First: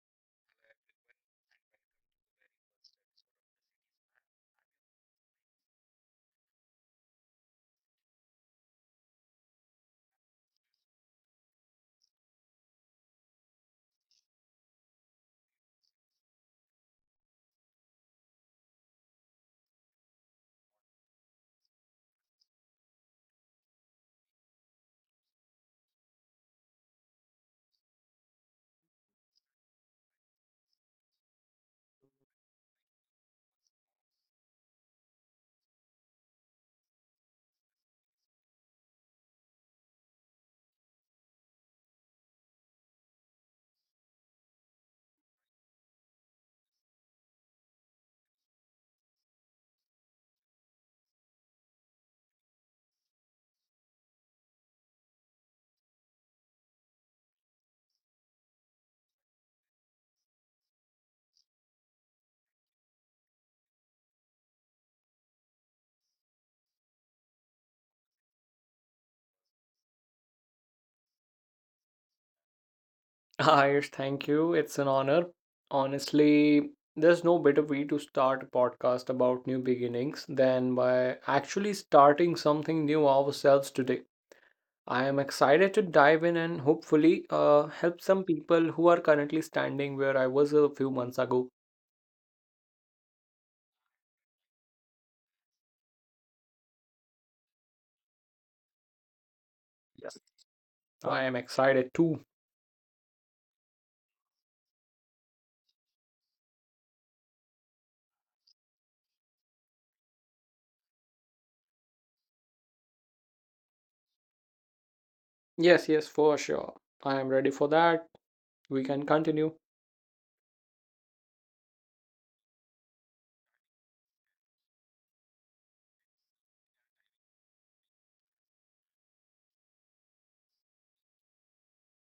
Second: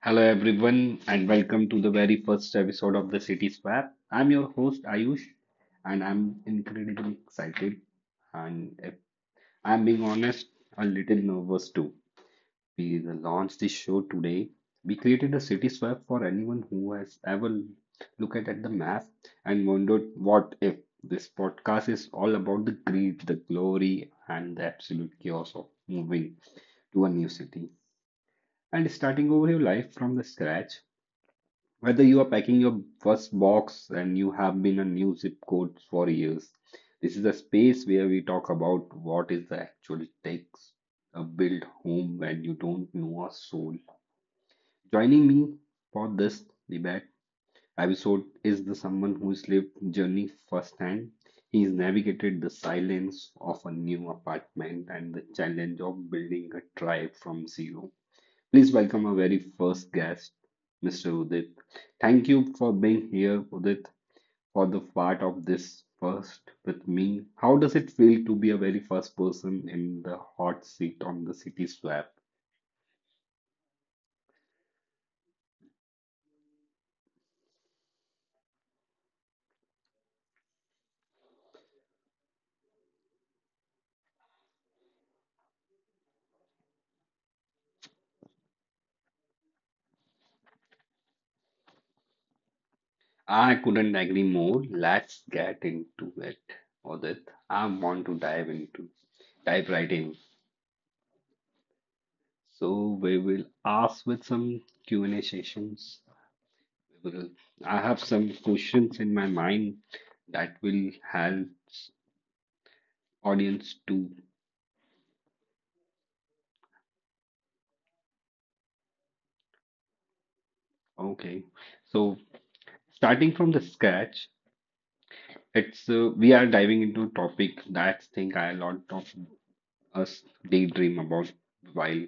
Hello everyone and welcome to the very first episode of the City Swap. I'm your host Ayush and I'm incredibly excited and if I'm being honest, a little nervous too. We launched this show today. We created a city swap for anyone who has ever looked at the map and wondered what if this podcast is all about the greed, the glory, and the absolute chaos of moving to a new city and starting over your life from the scratch. Whether you are packing your first box and you have been a new zip code for years, this is a space where we talk about what is the actual takes a build home when you don't know a soul. Joining me for this debate episode is the someone who's lived journey firsthand. He's navigated the silence of a new apartment and the challenge of building a tribe from zero. Please welcome our very first guest, Mr. Udit. Thank you for being here, Udit, for the part of this first with me. How does it feel to be a very first person in the hot seat on the City Swap? Ayush, thank you. It's an honor. Honestly, there's no better way to start a podcast about new beginnings than by actually starting something new ourselves today. I am excited to dive in and hopefully help some people who are currently standing where I was a few months ago. I couldn't agree more. Let's get into it, Udit. I want to dive into dive right Yes, in. I am excited too. So we will ask with some Q&A sessions. We will, I have some questions in my mind that will help audience two, Yes, yes, for sure. I am ready for that. We can continue. okay. So starting from the scratch, it's we are diving into a topic that think a lot of us daydream about while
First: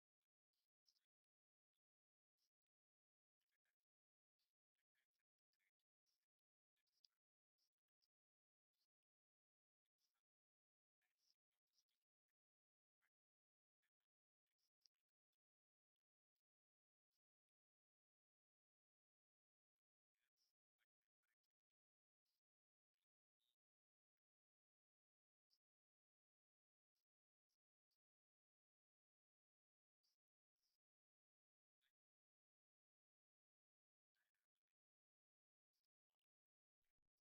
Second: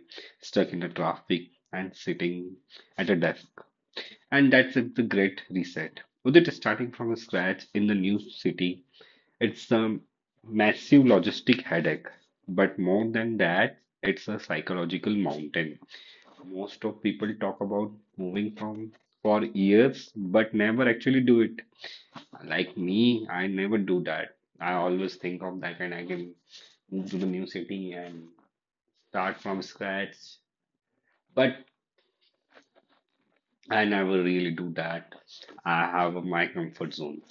stuck in the traffic and sitting at a desk. And that's it, the great reset. With it starting from scratch in the new city, it's a massive logistic headache. But more than that, it's a psychological mountain. Most of people talk about moving from for years, but never actually do it. Like me, I never do that. I always think of that and I can move to the new city and start from scratch. But I never really do that. I have my comfort zone.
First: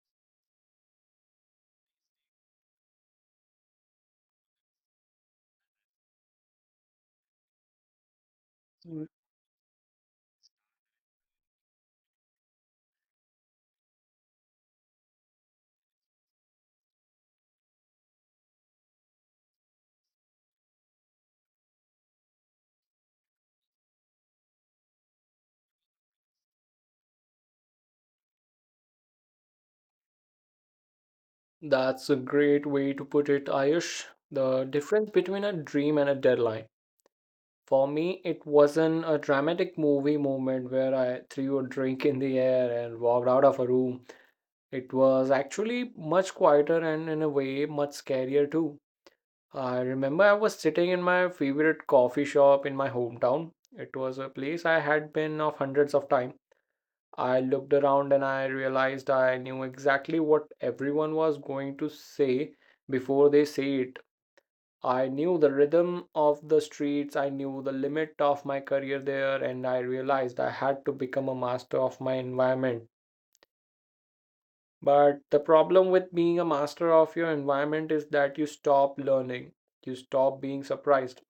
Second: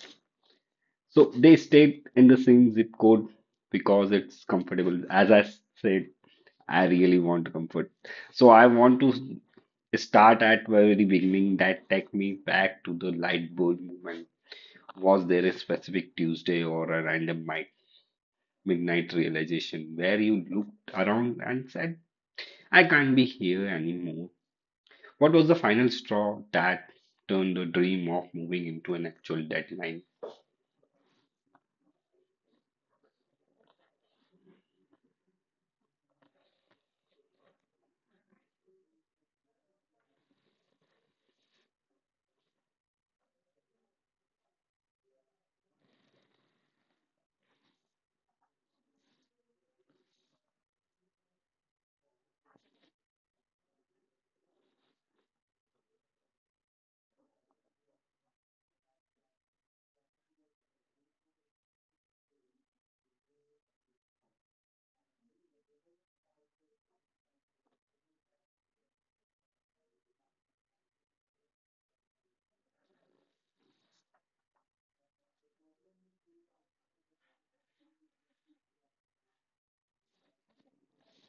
So they stayed in the same zip code because it's comfortable. As I said, I really want comfort. So I want Mm. to start at very beginning that take me back to the light bulb moment. Was there a specific Tuesday or a random midnight realization where you looked around and said, I can't be here anymore? What was the final straw that turned the dream of moving into an actual deadline? That's a great way to put it, Ayush. The difference between a dream and a deadline. For me, it wasn't a dramatic movie moment where I threw a drink in the air and walked out of a room. It was actually much quieter and, in a way, much scarier too. I remember I was sitting in my favorite coffee shop in my hometown. It was a place I had been of hundreds of times. I looked around and I realized I knew exactly what everyone was going to say before they say it. I knew the rhythm of the streets, I knew the limit of my career there, and I realized I had to become a master of my environment. But the problem with being a master of your environment is that you stop learning, you stop being surprised.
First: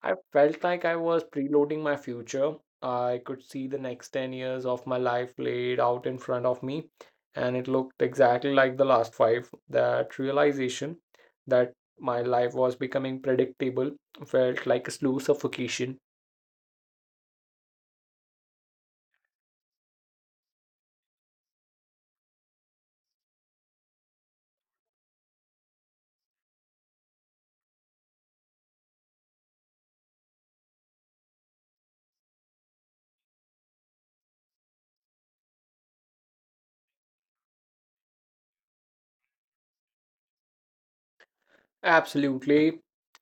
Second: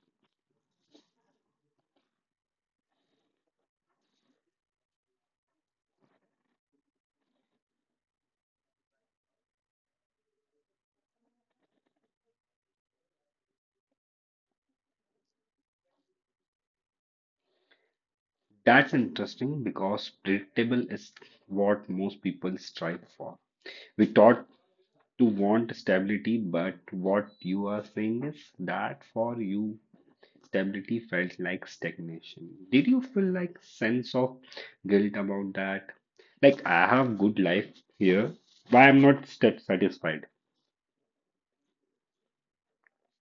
I felt like I was preloading my future. I could see the next 10 years of my life laid out in front of me, and it looked exactly like the last five. That realization that my life was becoming predictable felt like a slow suffocation. That's interesting because predictable is what most people strive for. We taught to want stability, but what you are saying is that for you stability felt like stagnation. Did you feel like sense of guilt about that? Like I have good life here. Why I'm not satisfied? Absolutely.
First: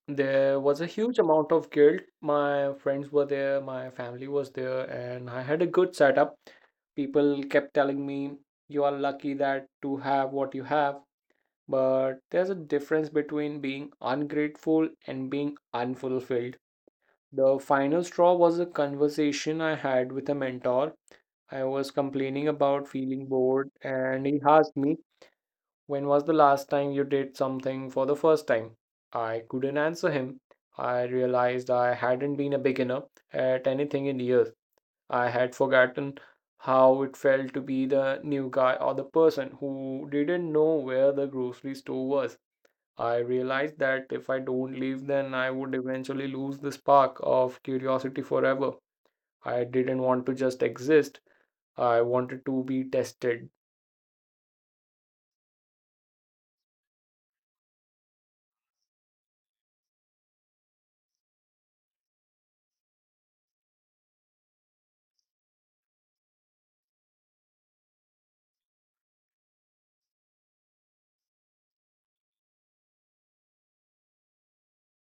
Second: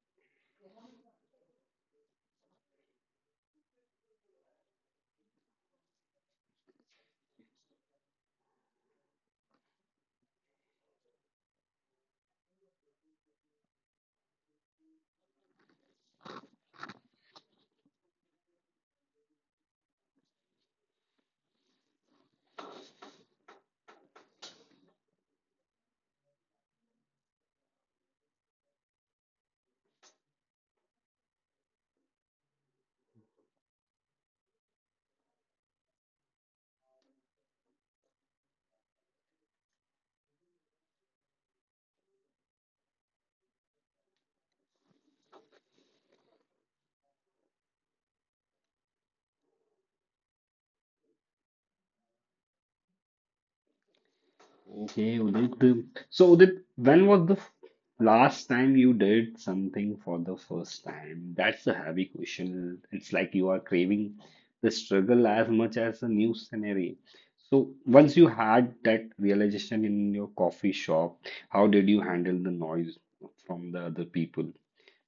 There was a huge amount of guilt. My friends were there, my family was there, and I had a good setup. People kept telling me, you are lucky that to have what you have. But there's a difference between being ungrateful and being unfulfilled. The final straw was a conversation I had with a mentor. I was complaining about feeling bored, and he asked me, when was the last time you did something for the first time? I couldn't answer him. I realized I hadn't been a beginner at anything in years. I had forgotten how it felt to be the new guy or the person who didn't know where the grocery store was. I realized that if I don't leave, then I would eventually lose the spark of curiosity forever. I didn't want to just exist, I wanted to be tested. Okay, Udit. So, Udit, when was the last time you did something for the first time? That's a heavy question. It's like you are craving the struggle as much as a new scenery. So, once you had that realization in your coffee shop, how did you handle the noise from the other people?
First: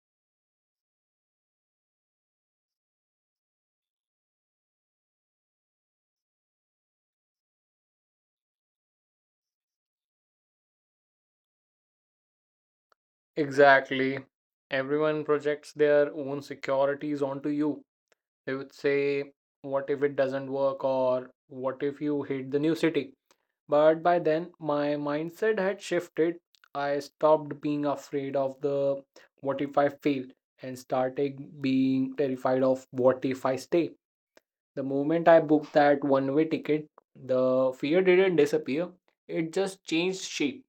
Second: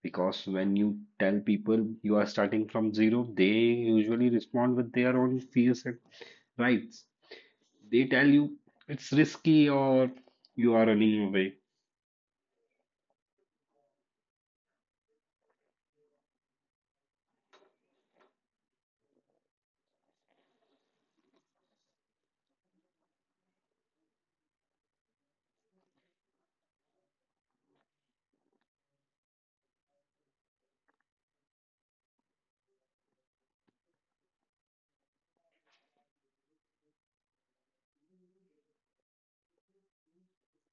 Because when you tell people you are starting from zero, they usually respond with their own fears and rights. They tell you it's risky or you are running away. Exactly. Everyone projects their own securities onto you. They would say, what if it doesn't work? Or what if you hate the new city? But by then, my mindset had shifted. I stopped being afraid of the what if I fail and started being terrified of what if I stay. The moment I booked that one way ticket, the fear didn't disappear. It just changed shape.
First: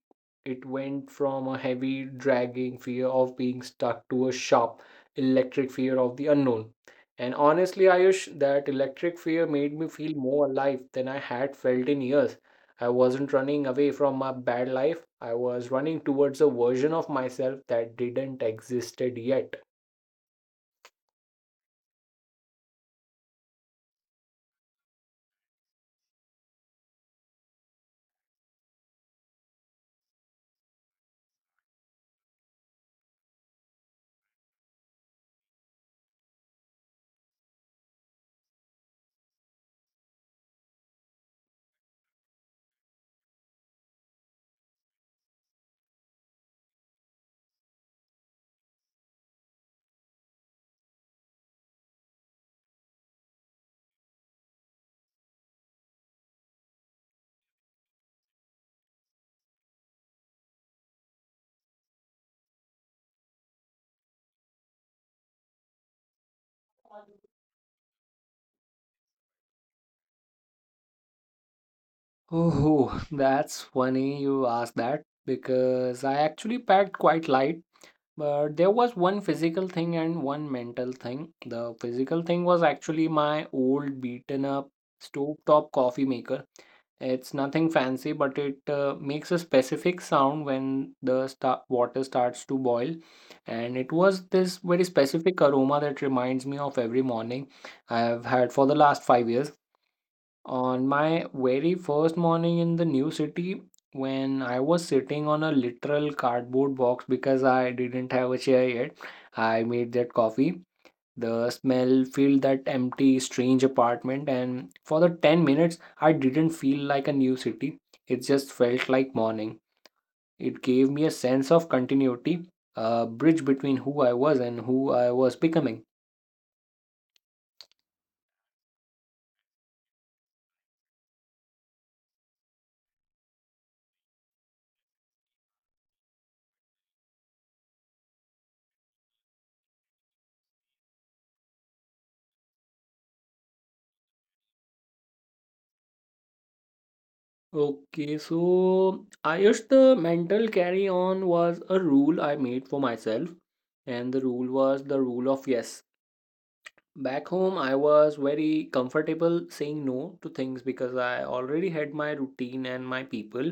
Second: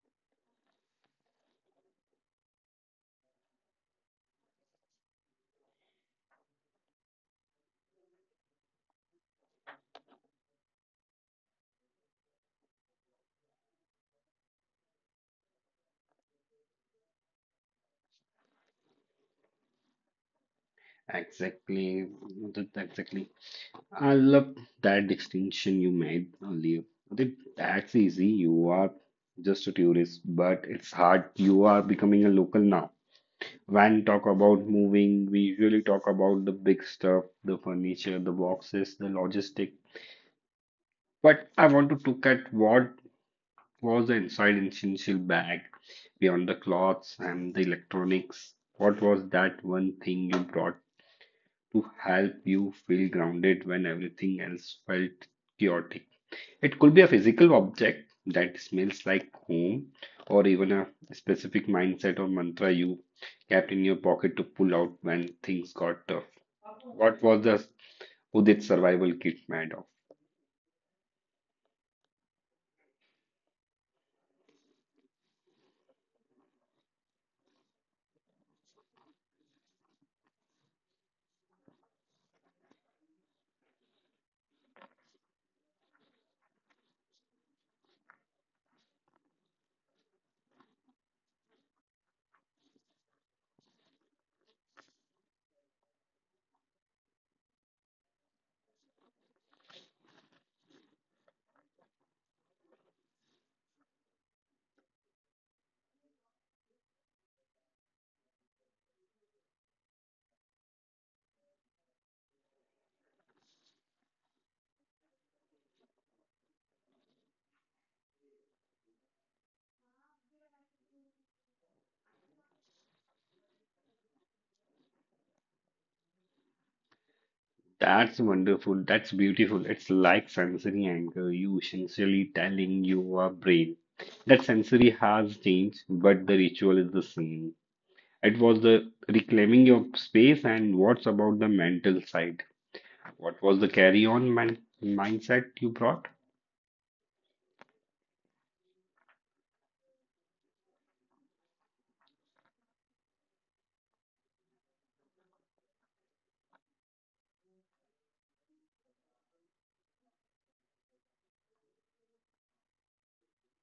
It went from a heavy, dragging fear of being stuck to a sharp, electric fear of the unknown. And honestly, Ayush, that electric fear made me feel more alive than I had felt in years. I wasn't running away from my bad life, I was running towards a version of myself that didn't existed yet. Exactly. Exactly. I love that distinction you made earlier. That's easy. You are just a tourist, but it's hard. You are becoming a local now. When we talk about moving, we usually talk about the big stuff, the furniture, the boxes, the logistic. But I want to look at what was the inside an essential bag beyond the clothes and the electronics? What was that one thing you brought to help you feel grounded when everything else felt chaotic? It could be a physical object that smells like home, or even a specific mindset or mantra you kept in your pocket to pull out when things got tough. What was the Udit survival kit made of? Oh, that's funny you asked that because I actually packed quite light, but there was one physical thing and one mental thing. The physical thing was actually my old beaten up stovetop coffee maker. It's nothing fancy, but it makes a specific sound when the sta water starts to boil, and it was this very specific aroma that reminds me of every morning I have had for the last 5 years. On my very first morning in the new city, when I was sitting on a literal cardboard box because I didn't have a chair yet, I made that coffee. The smell filled that empty, strange apartment, and for the 10 minutes, I didn't feel like a new city. It just felt like morning. It gave me a sense of continuity, a bridge between who I was and who I was becoming. That's wonderful. That's beautiful. It's like sensory anchor. You essentially telling your brain that sensory has changed, but the ritual is the same. It was the reclaiming your space. And what's about the mental side? What was the carry on man mindset you brought? Okay, so I guess the mental carry on was a rule I made for myself, and the rule was the rule of yes. Back home, I was very comfortable saying no to things because I already had my routine and my people.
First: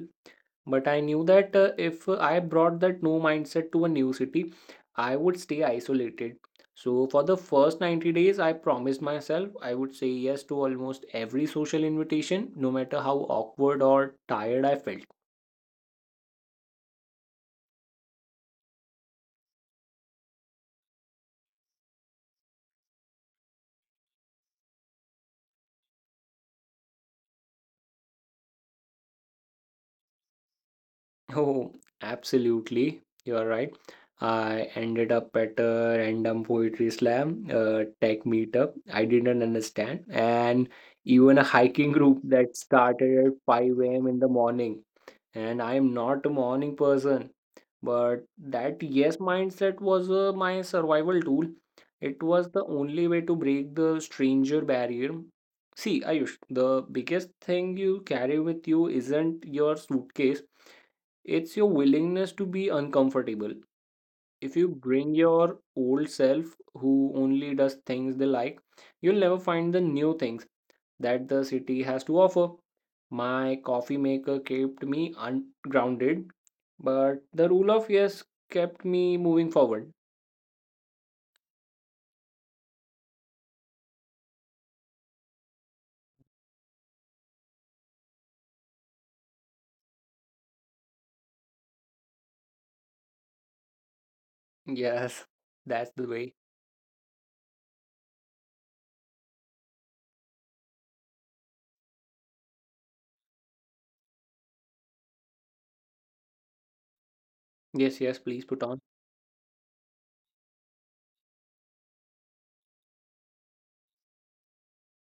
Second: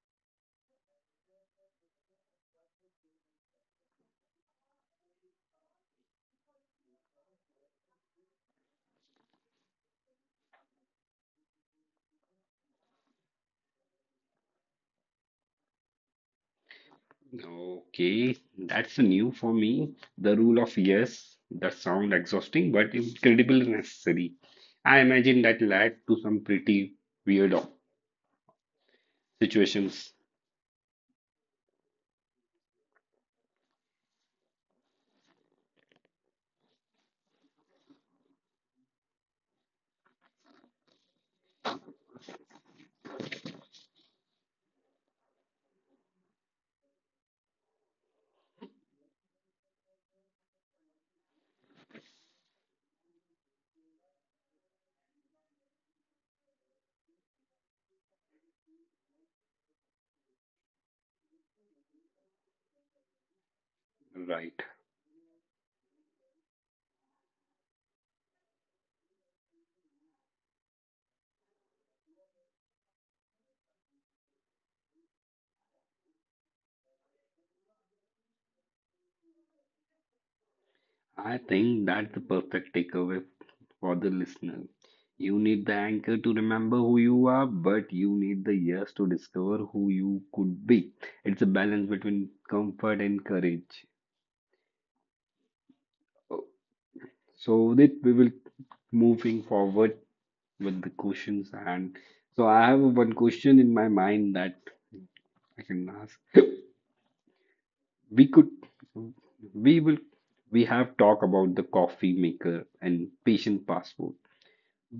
But I knew that if I brought that no mindset to a new city, I would stay isolated. So, for the first 90 days, I promised myself I would say yes to almost every social invitation, no matter how awkward or tired I felt. Okay, that's new for me. The rule of yes, that sound exhausting but incredibly necessary. I imagine that led to some pretty weird situations, Oh, absolutely. You are right. I ended up at a random poetry slam, tech meetup. I didn't understand. And even a hiking group that started at 5 a.m. in the morning. And I am not a morning person, but that yes mindset was my survival tool. It was the only way to break the stranger barrier. See, Ayush, the biggest thing you carry with you isn't your suitcase, it's your willingness to be uncomfortable. If right? you bring your old self who only does things they like, you'll never find the new things that the city has to offer. My coffee maker kept me ungrounded, but the rule of yes kept me moving forward. I think that's the perfect takeaway for the listener. You need the anchor to remember who you are, but you need the ears to discover who you could be. It's a balance between comfort and courage. Yes, that's the way. So that we will moving forward with the questions and so I have one question in my mind that I can ask. Yes, yes, We please could put on. we will we have talked about the coffee maker and patient passport,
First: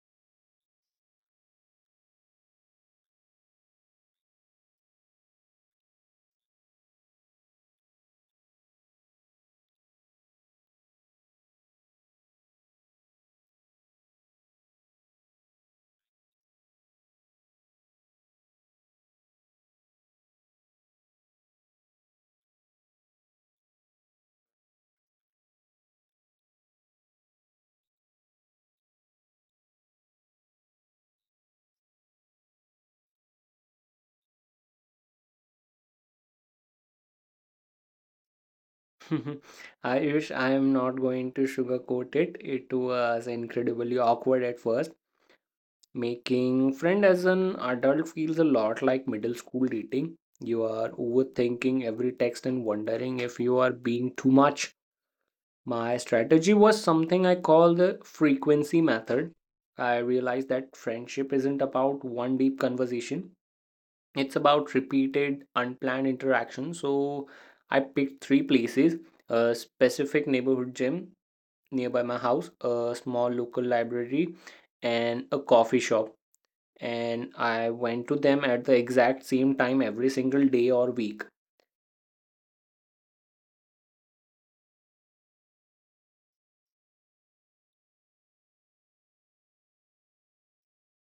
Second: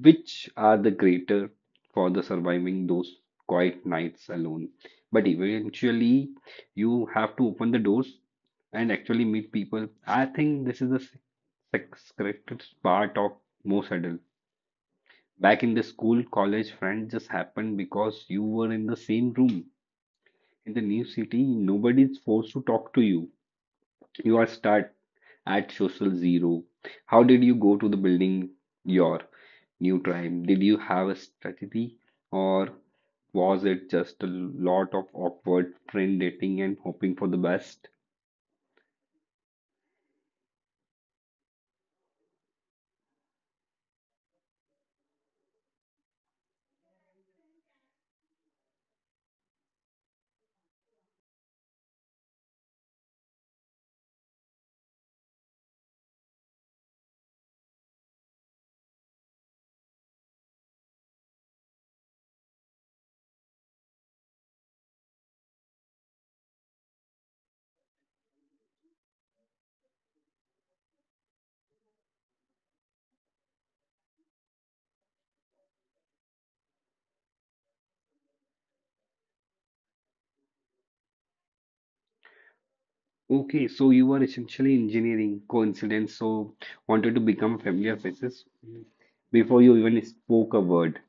which are the greater for the surviving those quiet nights alone. But eventually, you have to open the doors and actually meet people. I think this is the sacrifice part of most adults. Back in the school, college, friends just happened because you were in the same room. In the new city, nobody is forced to talk to you. You are start at social zero. How did you go to the building? Your new tribe? Did you have a strategy or was it just a lot of awkward friend dating and hoping for the best? I wish. I am not going to sugarcoat it. It was incredibly awkward at first. Making friend as an adult feels a lot like middle school dating. You are overthinking every text and wondering if you are being too much. My strategy was something I call the frequency method. I realized that friendship isn't about one deep conversation. It's about repeated, unplanned interaction. So I picked three places, a specific neighborhood gym nearby my house, a small local library, and a coffee shop, and I went to them at the exact same time every single day or week. Okay, so you were essentially engineering coincidence, so wanted to become familiar faces before you even spoke a word.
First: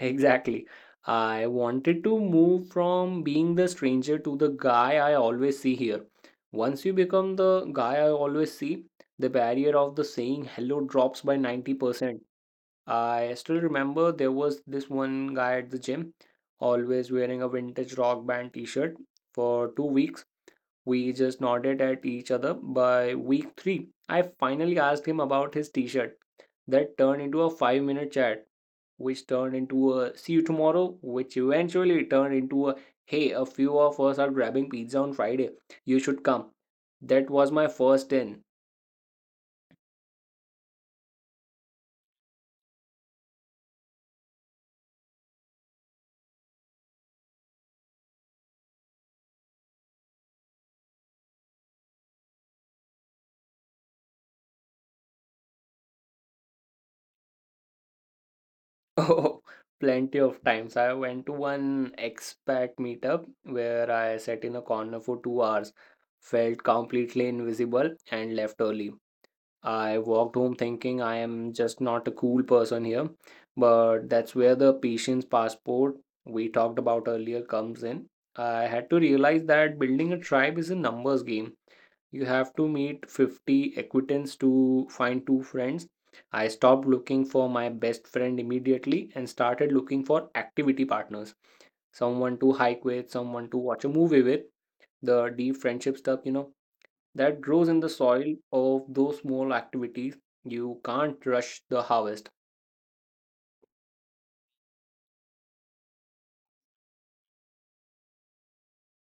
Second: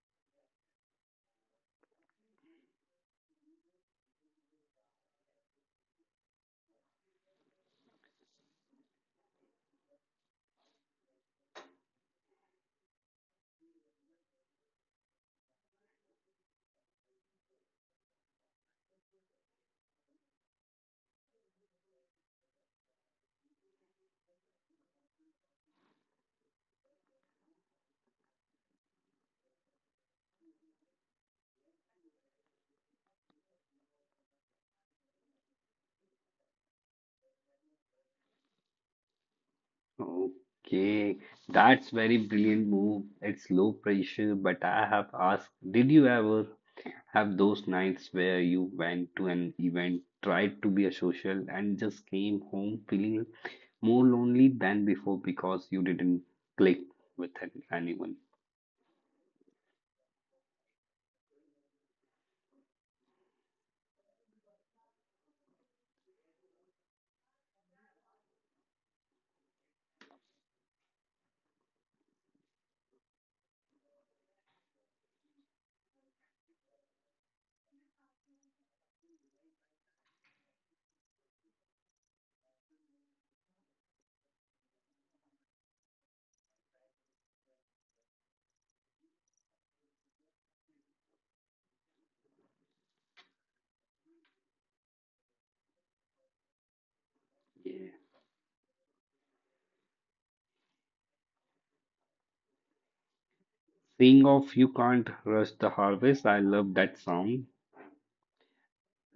Exactly. I wanted to move from being the stranger to the guy I always see here. Once you become the guy I always see, the barrier of the saying hello drops by 90%. I still remember there was this one guy at the gym, always wearing a vintage rock band t shirt for 2 weeks. We just nodded at each other. By week three, I finally asked him about his t shirt. That turned into a 5 minute chat, which turned into a see you tomorrow, which eventually turned into a hey, a few of us are grabbing pizza on Friday. You should come. That was my first in. Okay, that's very brilliant move. It's low pressure, but I have asked, did you ever have those nights where you went to an event, tried to be a social, and just came home feeling more lonely than before because you didn't click with anyone. Oh, plenty of times. I went to one expat meetup where I sat in a corner for 2 hours, felt completely invisible, and left early. I walked home thinking I am just not a cool person here. But that's where the patience passport we talked about earlier comes in. I had to realize that building a tribe is a numbers game. You have to meet 50 acquaintance to find two friends. I stopped looking for my best friend immediately and started looking for activity partners. Someone to hike with, someone to watch a movie with. The deep friendship stuff, you know that grows in the Yeah. soil of those small activities. You can't rush the harvest. Seeing of you can't rush the harvest, I love that song.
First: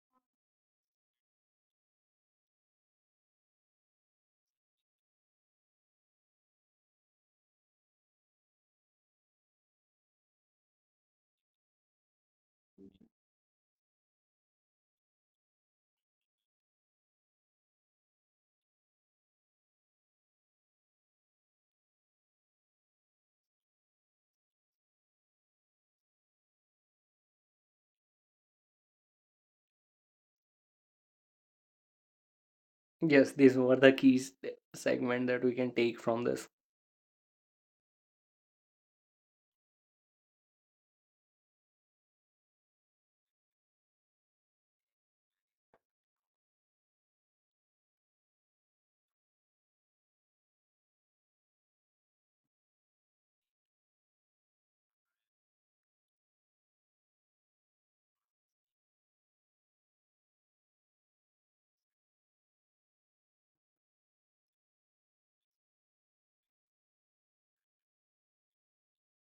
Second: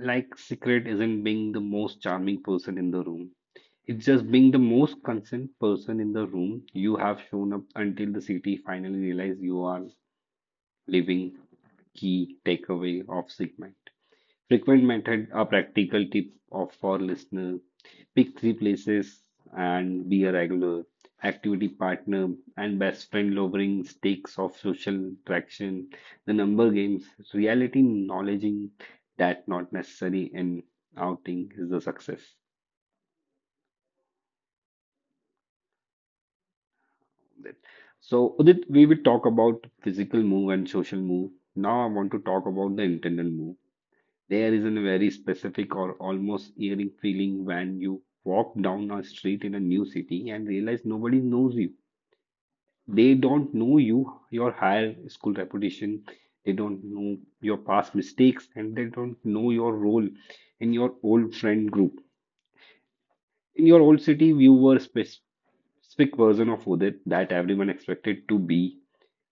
Like, secret isn't being the most charming person in the room. It's just being the most concerned person in the room. You have shown up until the city finally realize you are living key takeaway of Sigma. Frequent method a practical tip of for listener. Pick three places and be a regular activity partner and best friend lowering stakes of social traction, the number games, reality knowledging that not necessary in outing is the success. Yes, these were the keys segment that we can take from this. Of that. So Udit, we will talk about physical move and social move. Now I want to talk about the internal move. There is a very specific or almost eerie feeling when you walk down a street in a new city and realize nobody knows you. They don't know you, your higher school reputation, they don't know your past mistakes, and they don't know your role in your old friend group. In your old city, you were a specific version of Udit that everyone expected to be.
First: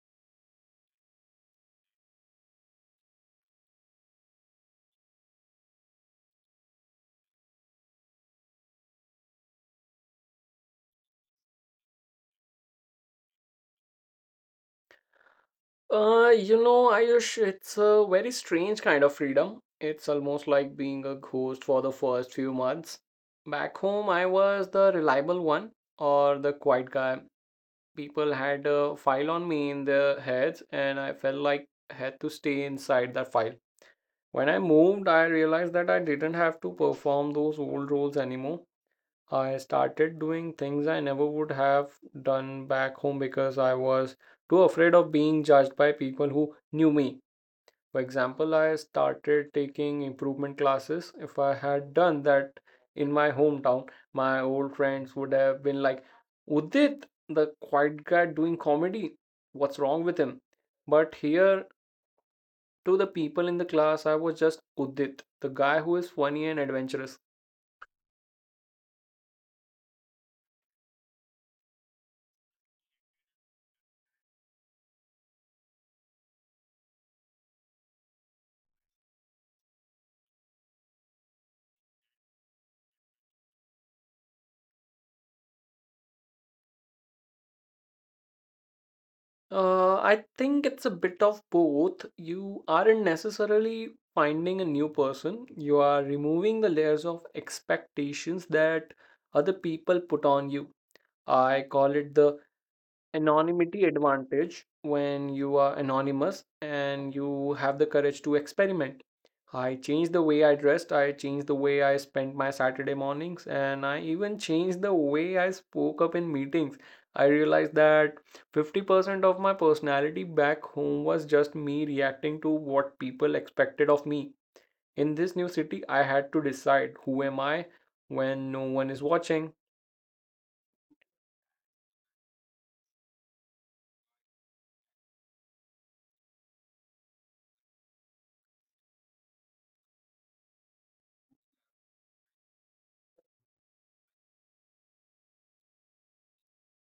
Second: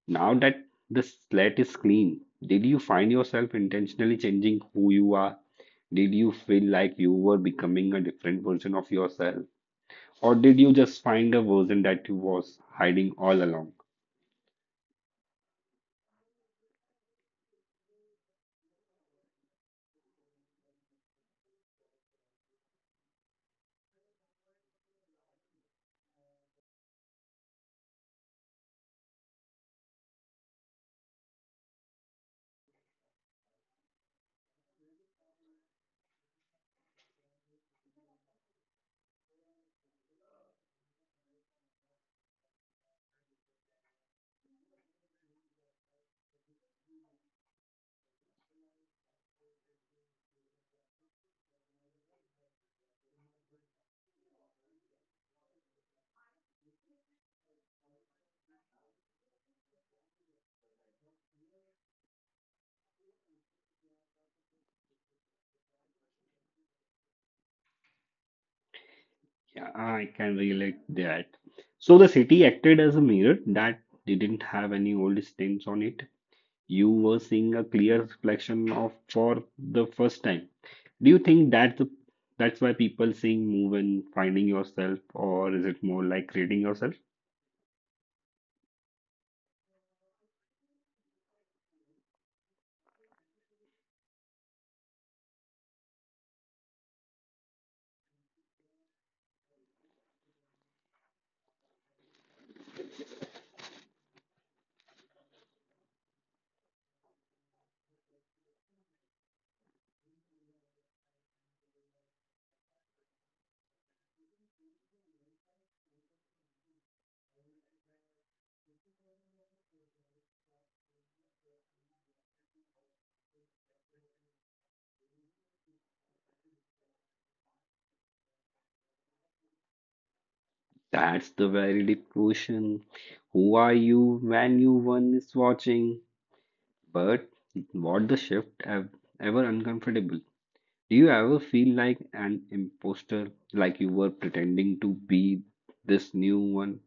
Now that the slate is clean, did you find yourself intentionally changing who you are? Did you feel like you were becoming a different version of yourself? Or did you just find a version that you was hiding all along? You know, Ayush, it's a very strange kind of freedom. It's almost like being a ghost for the first few months. Back home, I was the reliable one or the quiet guy. People had a file on me in their heads, and I felt like I had to stay inside that file. When I moved, I realized that I didn't have to perform those old roles anymore. I started doing things I never would have done back home because I was too afraid of being judged by people who knew me. For example, I started taking improvement classes. If I had done that in my hometown, my old friends would have been like, Udit, the quiet guy doing comedy, what's wrong with him? But here, to the people in the class, I was just Udit, the guy who is funny and adventurous. Yeah, I can relate that. So the city acted as a mirror that didn't have any old stains on it. You were seeing a clear reflection of for the first time. Do you think that's that's why people saying move and finding yourself, or is it more like creating yourself? I think it's a bit of both. You aren't necessarily finding a new person, you are removing the layers of expectations that other people put on you. I call it the anonymity advantage. When you are anonymous and you have the courage to experiment, I changed the way I dressed, I changed the way I spent my Saturday mornings, and I even changed the way I spoke up in meetings. I realized that 50% of my personality back home was just me reacting to what people expected of me. In this new city, I had to decide who am I when no one is watching. That's the very deep question. Who are you when you one is watching? But what the shift ever uncomfortable? Do you ever feel like an imposter, like you were pretending to be this new one?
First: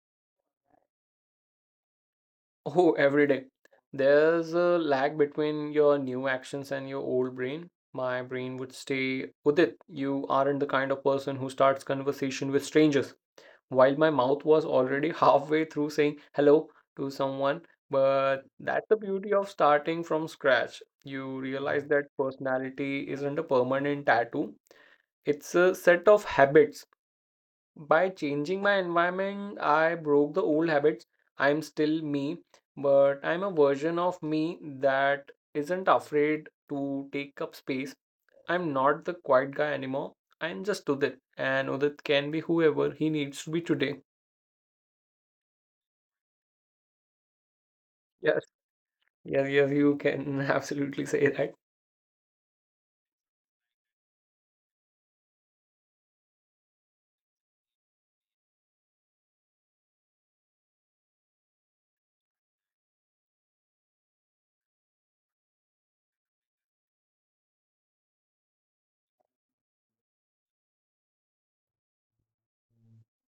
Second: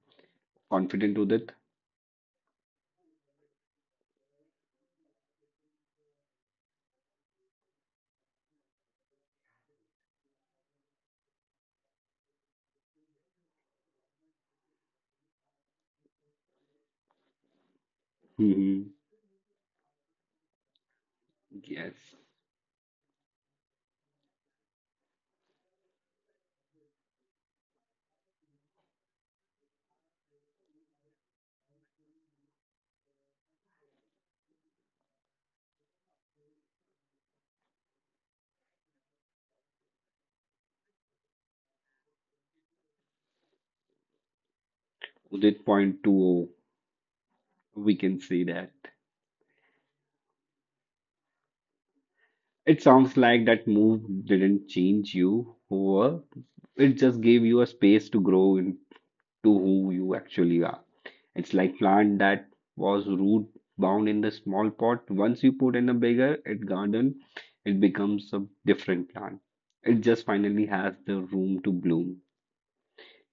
Confident Udit? Oh, every day. There's a lag between your new actions and your old brain. My brain would stay, Udit, you aren't the kind of person who starts conversation with strangers. While my mouth was already halfway through saying hello to someone, but that's Hmm. the beauty of starting from scratch. You realize Yes, that personality isn't a permanent tattoo, it's a set of habits by changing my environment, I broke the old habits. I'm still me, but I'm a version of me that isn't afraid to take up space. I'm not the quiet guy anymore. I'm just Udit, and Udit can be whoever he needs to be today. Udit point two zero, we can say Yes, that. yes, yes, you can absolutely say that. It sounds like that move didn't change you who were. It just gave you a space to grow into who you actually are. It's like plant that was root bound in the small pot. Once you put in a bigger it garden, it becomes a different plant. It just finally has the room to bloom.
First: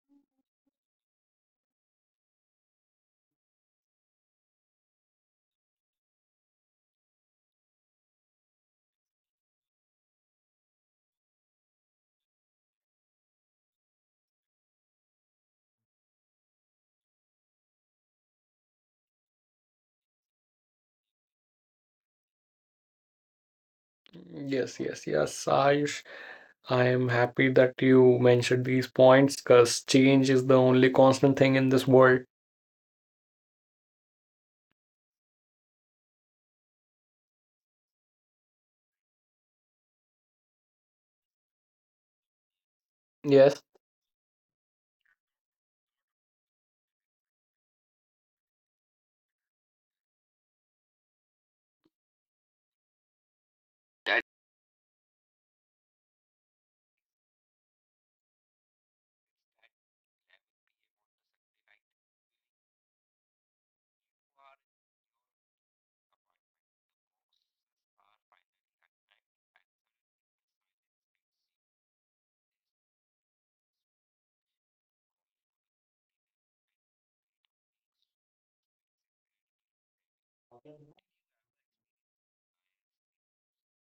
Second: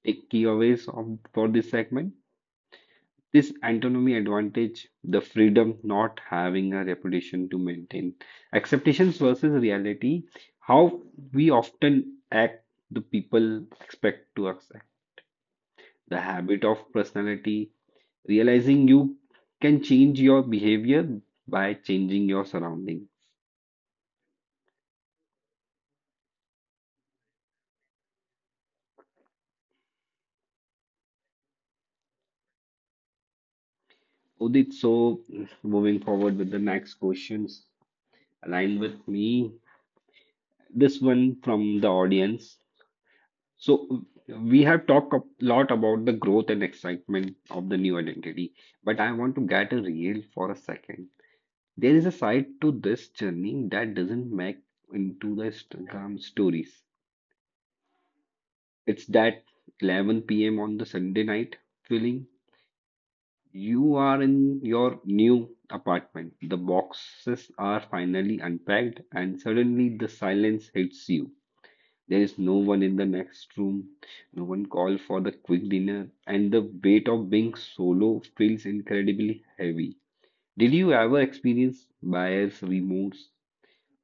Take key aways of for this segment. This autonomy advantage, the freedom not having a reputation to maintain. Expectations versus reality, how we often act, the people expect to accept. The habit of personality, realizing you can change your behavior by changing your surrounding. Yes, yes, yes, Ayush. I am happy that you mentioned these points because change is the only constant thing in this world. Udit, so moving forward with the next questions aligned with me. This one from the audience. Yes. So we have talked a lot about the growth and excitement of the new identity, but I want to get real for a second. There is a side to this journey that doesn't make into the Instagram stories. It's that 11 p.m. on the Sunday night feeling. You are in your new apartment. The boxes are finally unpacked, and suddenly the silence hits you. There is no one in the next room, no one call for the quick dinner, and the weight of being solo feels incredibly heavy. Did you ever experience buyer's remorse?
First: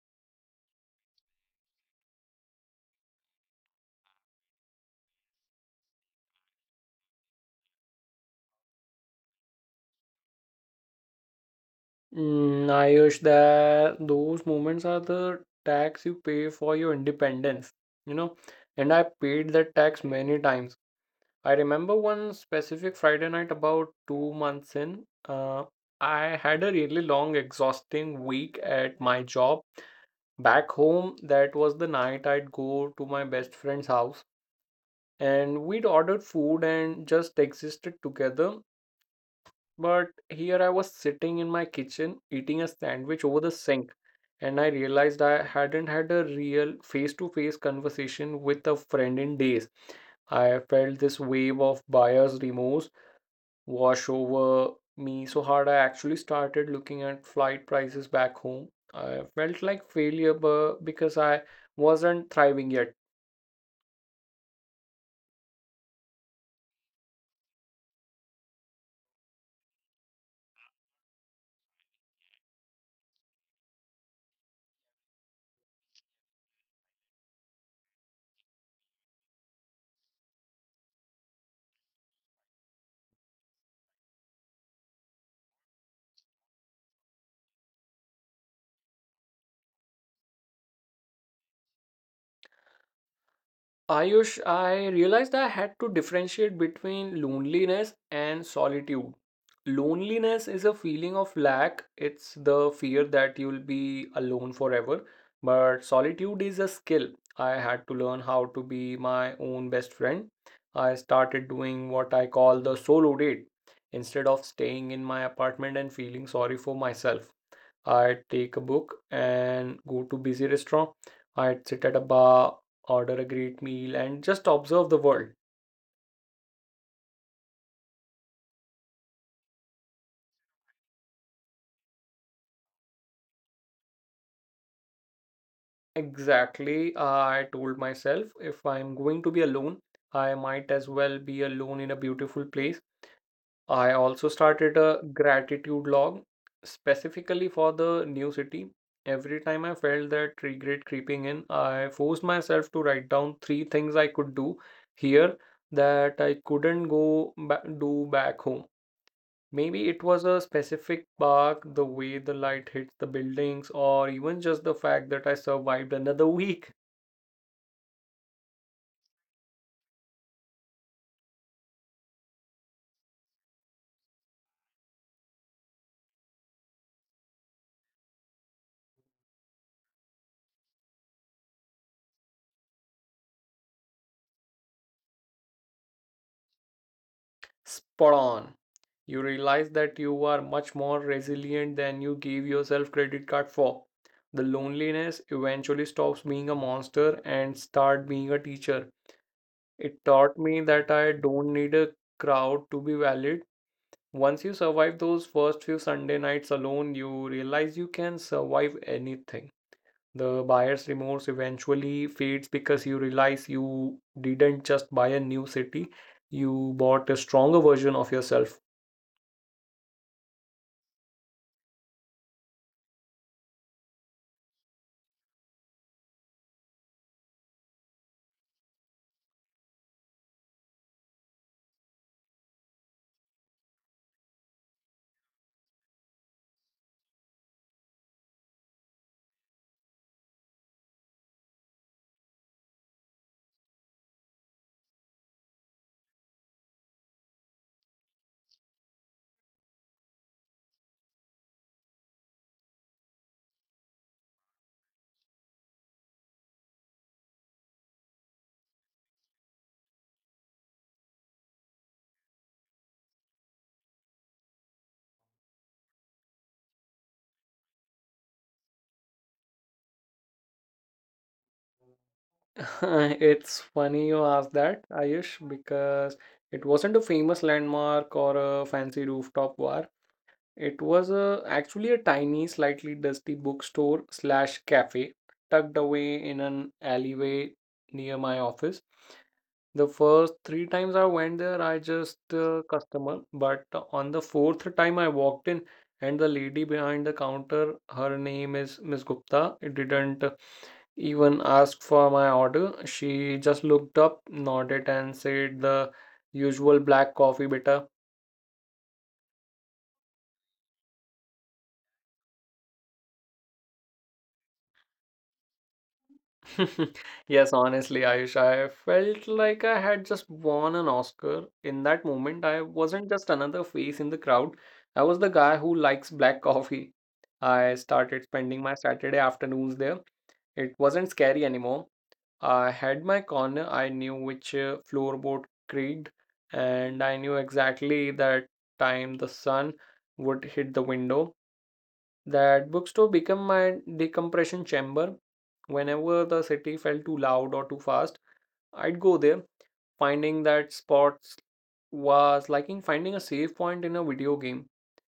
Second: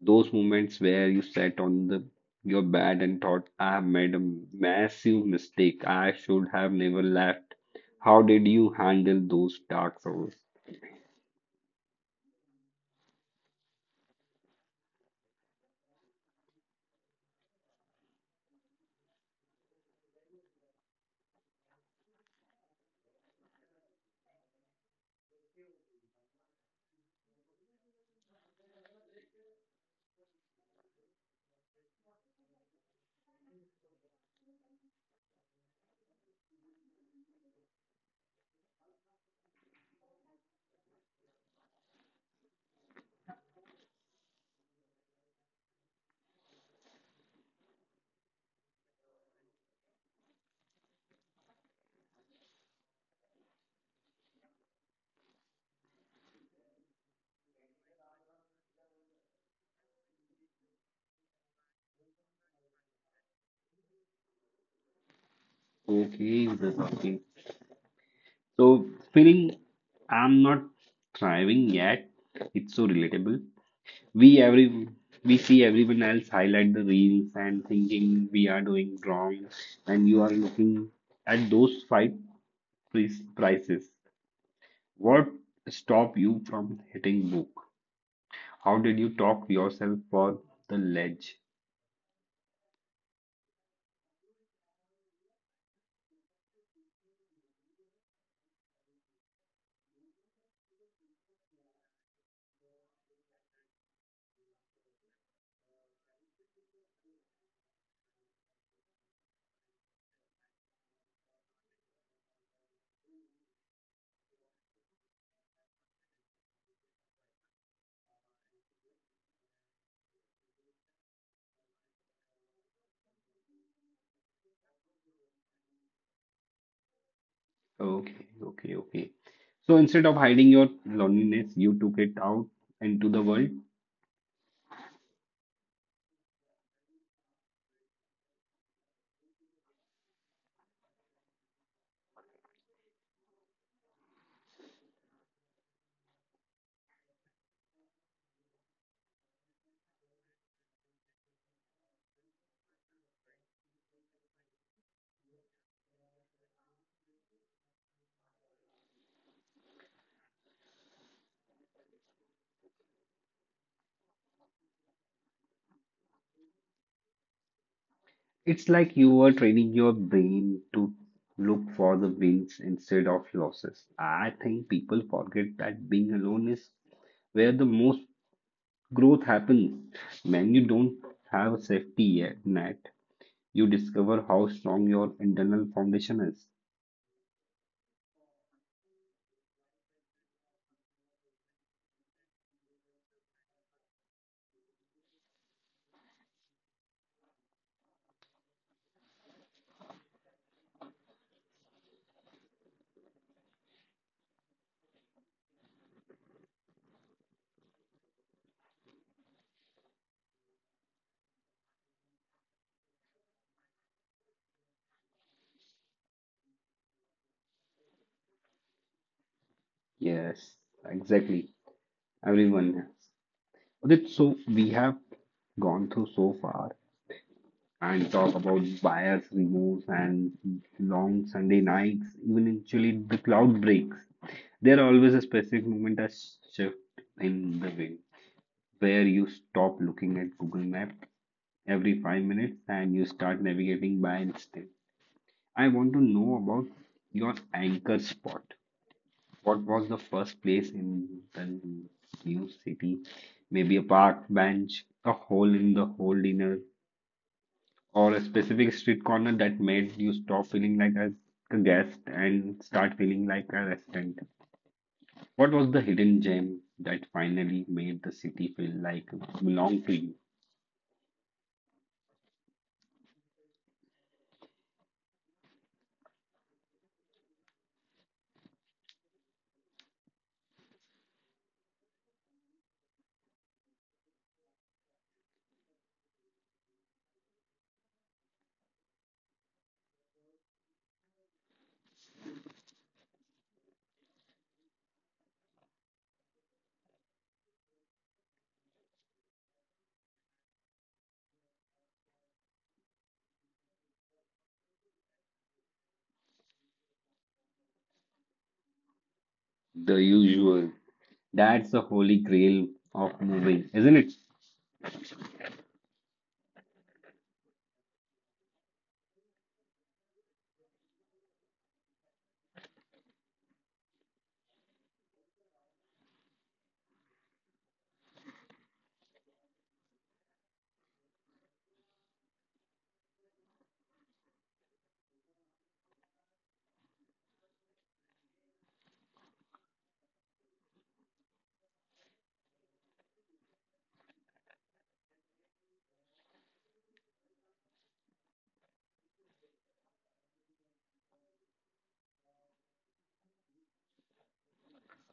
Those moments where you sat on the your bed and thought, I have made a massive mistake. I should have never left. How did you handle those dark hours? Mm, Ayush, that those moments are the tax you pay for your independence, you know. And I paid that tax many times. I remember one specific Friday night about 2 months in. I had a really long, exhausting week at my job. Back home, that was the night I'd go to my best friend's house, and we'd ordered food and just existed together, but here I was sitting in my kitchen eating a sandwich over the sink, and I realized I hadn't had a real face-to-face conversation with a friend in days. I felt this wave of buyer's remorse wash over me so hard I actually started looking at flight prices back home. I felt like failure because I wasn't thriving yet. Okay, that's okay. So feeling I'm not thriving yet. It's so relatable. We every we see everyone else highlight the reels and thinking we are doing wrong, and you are looking at those five prices. What stop you from hitting book? How did you talk yourself for the ledge? Ayush, I realized I had to differentiate between loneliness and solitude. Loneliness is a feeling of lack, it's the fear that you'll be alone forever. But solitude is a skill. I had to learn how to be my own best friend. I started doing what I call the solo date instead of staying in my apartment and feeling sorry for myself. I'd take a book and go to busy restaurant. I'd sit at a bar, order a great meal, and just observe the world. Okay, okay, okay. So instead of hiding your loneliness, you took it out into the world. Exactly, I told myself, if I'm going to be alone, I might as well be alone in a beautiful place. I also started a gratitude log specifically for the new city. Every time I felt that regret creeping in, I forced myself to write down three things I could do here that I couldn't do back home. Maybe it was a specific bark, the way the light hits the buildings, or even just the fact that I survived another week. It's like you were training your brain to look for the wins instead of losses. I think people forget that being alone is where the most growth happens. When you don't have a safety net, you discover how strong your internal foundation is. Spot on. You realize that you are much more resilient than you gave yourself credit card for. The loneliness eventually stops being a monster and start being a teacher. It taught me that I don't need a crowd to be valid. Once you survive those first few Sunday nights alone, you realize you can survive anything. The buyer's remorse eventually fades because you realize you didn't just buy a new city, you bought a stronger version of yourself. Yes, exactly. Everyone has. Okay, so we have gone through so far and talk about buyers, removes, and long Sunday nights, even eventually the cloud breaks. There always a specific moment, a shift in the wind, where you stop looking at Google Map every 5 minutes and you start navigating by instinct. I want to know about your anchor spot. What was the first place in the new city? Maybe a park bench, a hole in the whole dinner, or a specific street corner that made you stop feeling like a guest and start feeling like a resident. What was the hidden gem that finally made the city feel like it belonged to you? It's funny you ask that, Ayush, because it wasn't a famous landmark or a fancy rooftop bar. It was actually a tiny, slightly dusty bookstore slash cafe tucked away in an alleyway near my office. The first 3 times I went there, I just customer, but on the fourth time I walked in and the lady behind the counter, her name is Miss Gupta. It didn't even ask for my order. She just looked up, nodded, and said the usual black coffee beta. The usual. That's the holy grail of moving, isn't it? Yes, honestly, Ayush, I felt like I had just won an Oscar. In that moment, I wasn't just another face in the crowd. I was the guy who likes black coffee. I started spending my Saturday afternoons there. It wasn't scary anymore. I had my corner, I knew which floorboard creaked, and I knew exactly that time the sun would hit the window. That bookstore became my decompression chamber. Whenever the city felt too loud or too fast, I'd go there, finding that spots was like in finding a safe point in a video game.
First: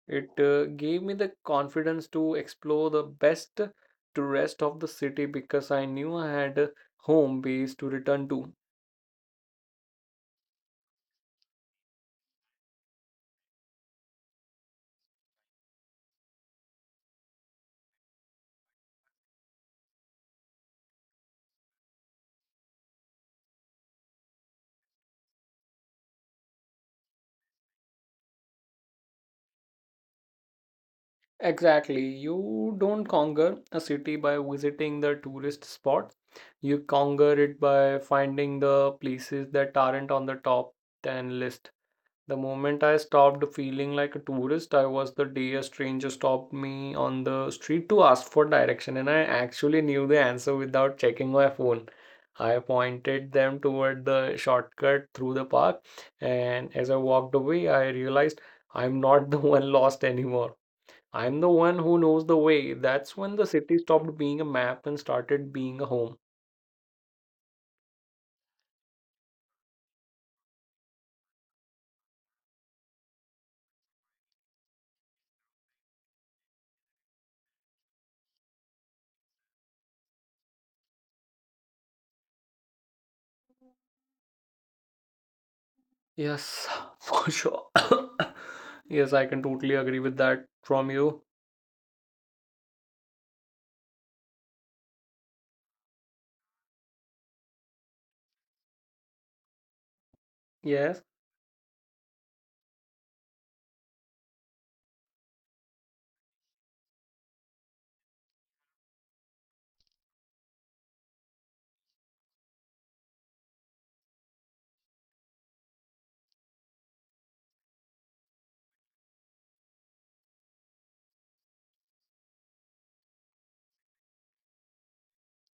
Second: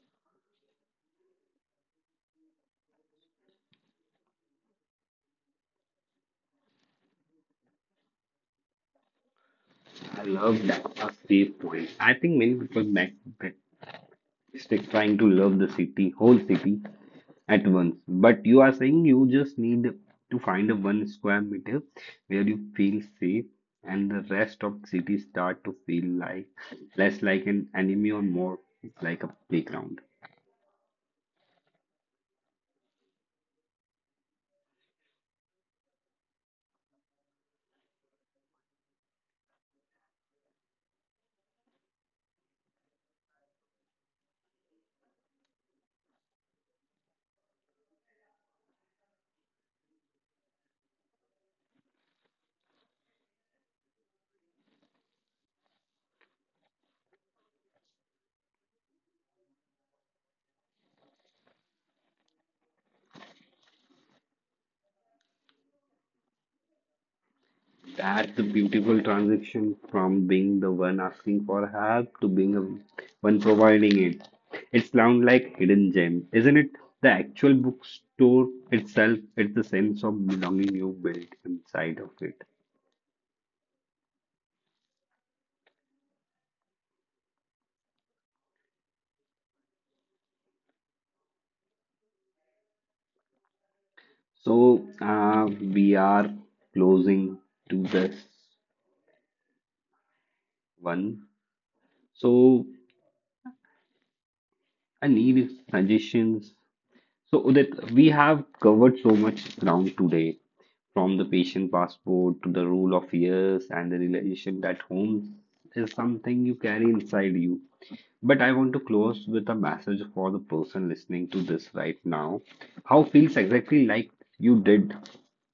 It gave me the confidence to explore the best to rest of the city because I knew I had a home base to return to. I love that. A safe point. I think many people make that mistake trying to love the city, whole city at once. But you are saying you just need to find a one square meter where you feel safe and the rest of city start to feel like less like an enemy or more like a playground. Exactly. You don't conquer a city by visiting the tourist spots. You conquer it by finding the places that aren't on the top 10 list. The moment I stopped feeling like a tourist, I was the day a stranger stopped me on the street to ask for direction, and I actually knew the answer without checking my phone. I pointed them toward the shortcut through the park, and as I walked away, I realized I'm not the one lost anymore. I'm the one who knows the way. That's when the city stopped being a map and started being a home. That's the beautiful transition from being the one asking for help to being the one providing it. It sounds like hidden gem, isn't it? The actual bookstore itself, it's the sense of belonging you build inside of it. Yes, for sure. yes, I can totally agree with that from you. So we are closing to this Yes. one. So I need suggestions. So, Udit, we have covered so much ground today, from the patient passport to the rule of years and the realization that home is something you carry inside you. But I want to close with a message for the person listening to this right now. How feels exactly like you did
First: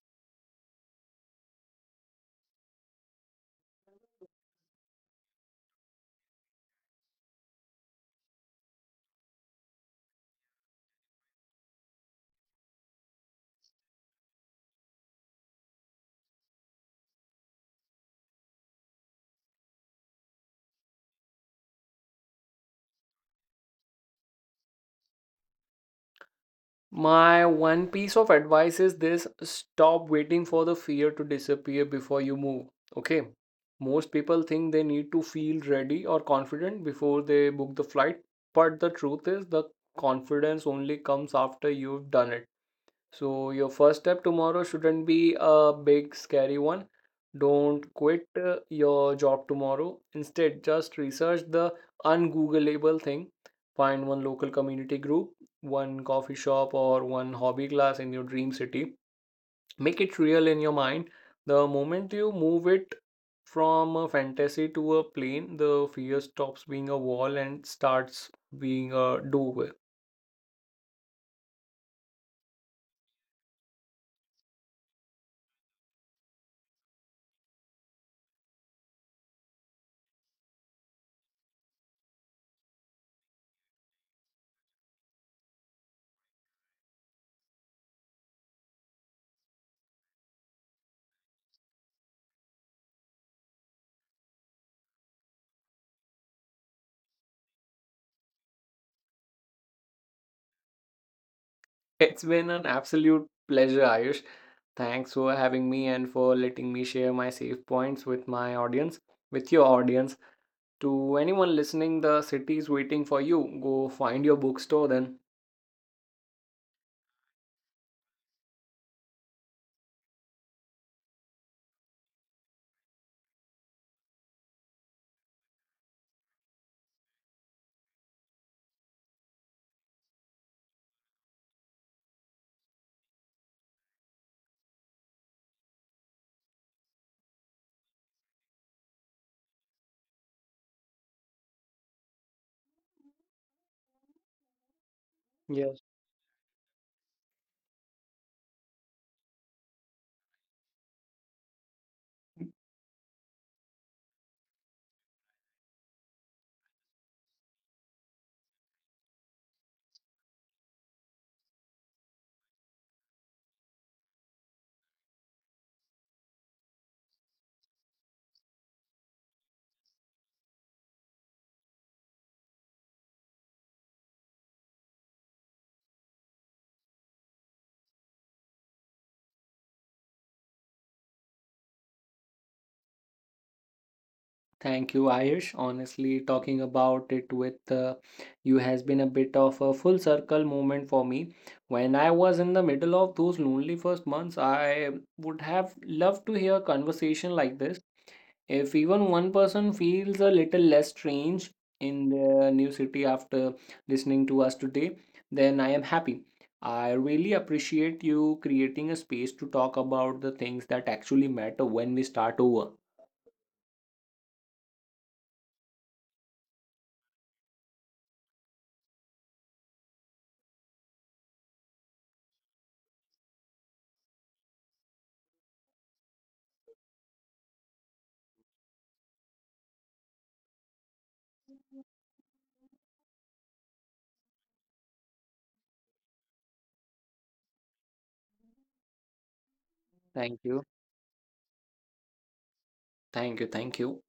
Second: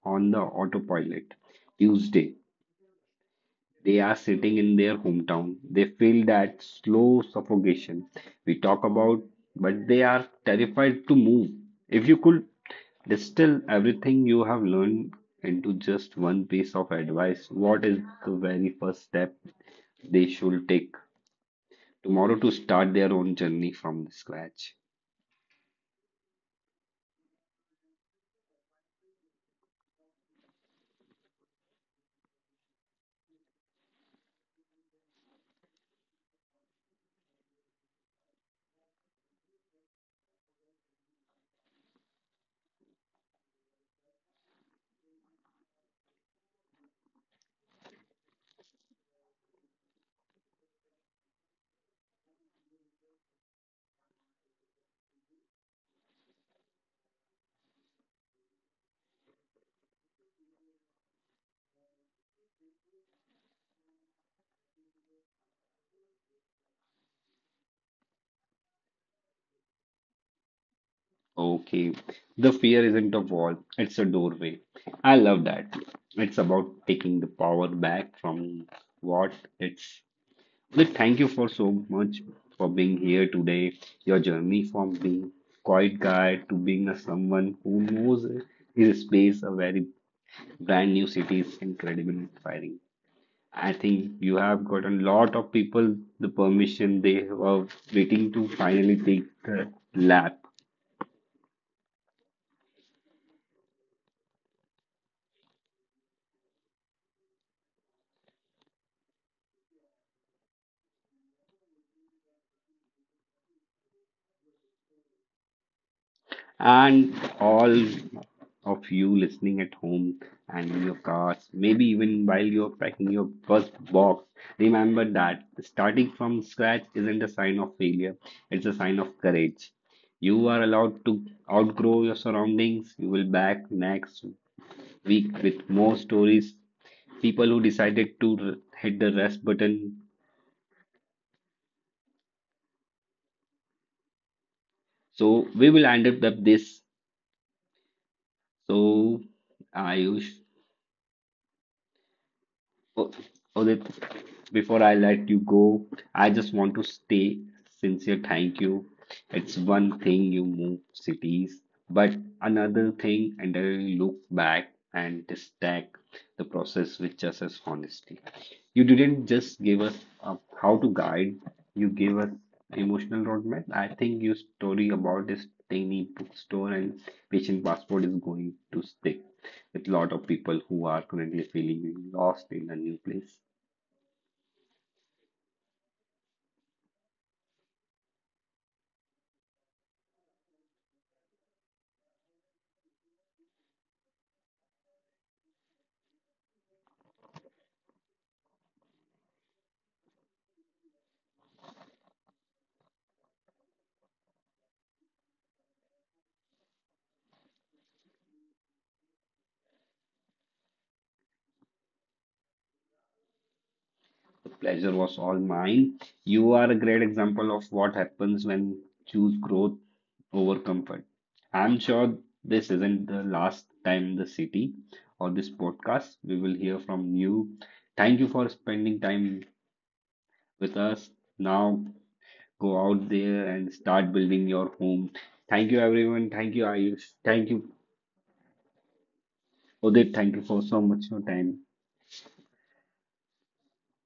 on the autopilot Tuesday they are sitting in their hometown. They feel that slow suffocation we talk about, but they are terrified to move. If you could distill everything you have learned into just one piece of advice, what is the very first step they should take tomorrow to start their own journey from scratch? My one piece of advice is this stop waiting for the fear to disappear before you move. Okay. Most people think they need to feel ready or confident before they book the flight, but the truth is the confidence only comes after you've done it. So, your first step tomorrow shouldn't be a big scary one. Don't quit your job tomorrow. Instead, just research the ungoogleable thing. Find one local community group, one coffee shop, or one hobby class in your dream city. Make it real in your mind. The moment you move it from a fantasy to a plane, the fear stops being a wall and starts being a doable. Okay, the fear isn't a wall, it's a doorway. I love that. It's about taking the power back from what it's. Well, thank you for so much for being here today. Your journey from being quiet guy to being a someone who knows his space, a very brand new city is incredible and inspiring. I think you have gotten a lot of people the permission they were waiting to finally take the lap. It's been an absolute pleasure, Ayush. Thanks for having me and for letting me share my safe points with my audience, with your audience. To anyone listening, the city is waiting for you. Go find your bookstore then. And all of you listening at home and in your cars, maybe even while you're packing your first box, remember that starting from scratch isn't a sign of failure, it's a sign of courage. You are allowed to outgrow your surroundings. You will back next week with more stories. People who decided to hit the rest button. So we Yes. will end up with this. So Ayush. Oh, Udit, before I let you go, I just want to stay sincere. Thank you. It's one thing you move cities, but another thing, and I look back and stack the process with just as honesty. You didn't just give us a, how to guide, you gave us emotional roadmap. I think your story about this tiny bookstore and patient passport is going to stick with a lot of people who are currently feeling lost in a new place. Thank you, Ayush. Honestly, talking about it with you has been a bit of a full circle moment for me. When I was in the middle of those lonely first months, I would have loved to hear a conversation like this. If even one person feels a little less strange in the new city after listening to us today, then I am happy. I really appreciate you creating a space to talk about the things that actually matter when we start over. The pleasure was all mine. You are a great example of what happens when choose growth over comfort. I'm sure this isn't the last time the city or this podcast. We will hear from you. Thank you for spending time with us. Now go out there and start building your home. Thank you everyone. Thank you Ayush. Thank you Udit. Thank Thank you you. for so much your time. Thank you. Thank you.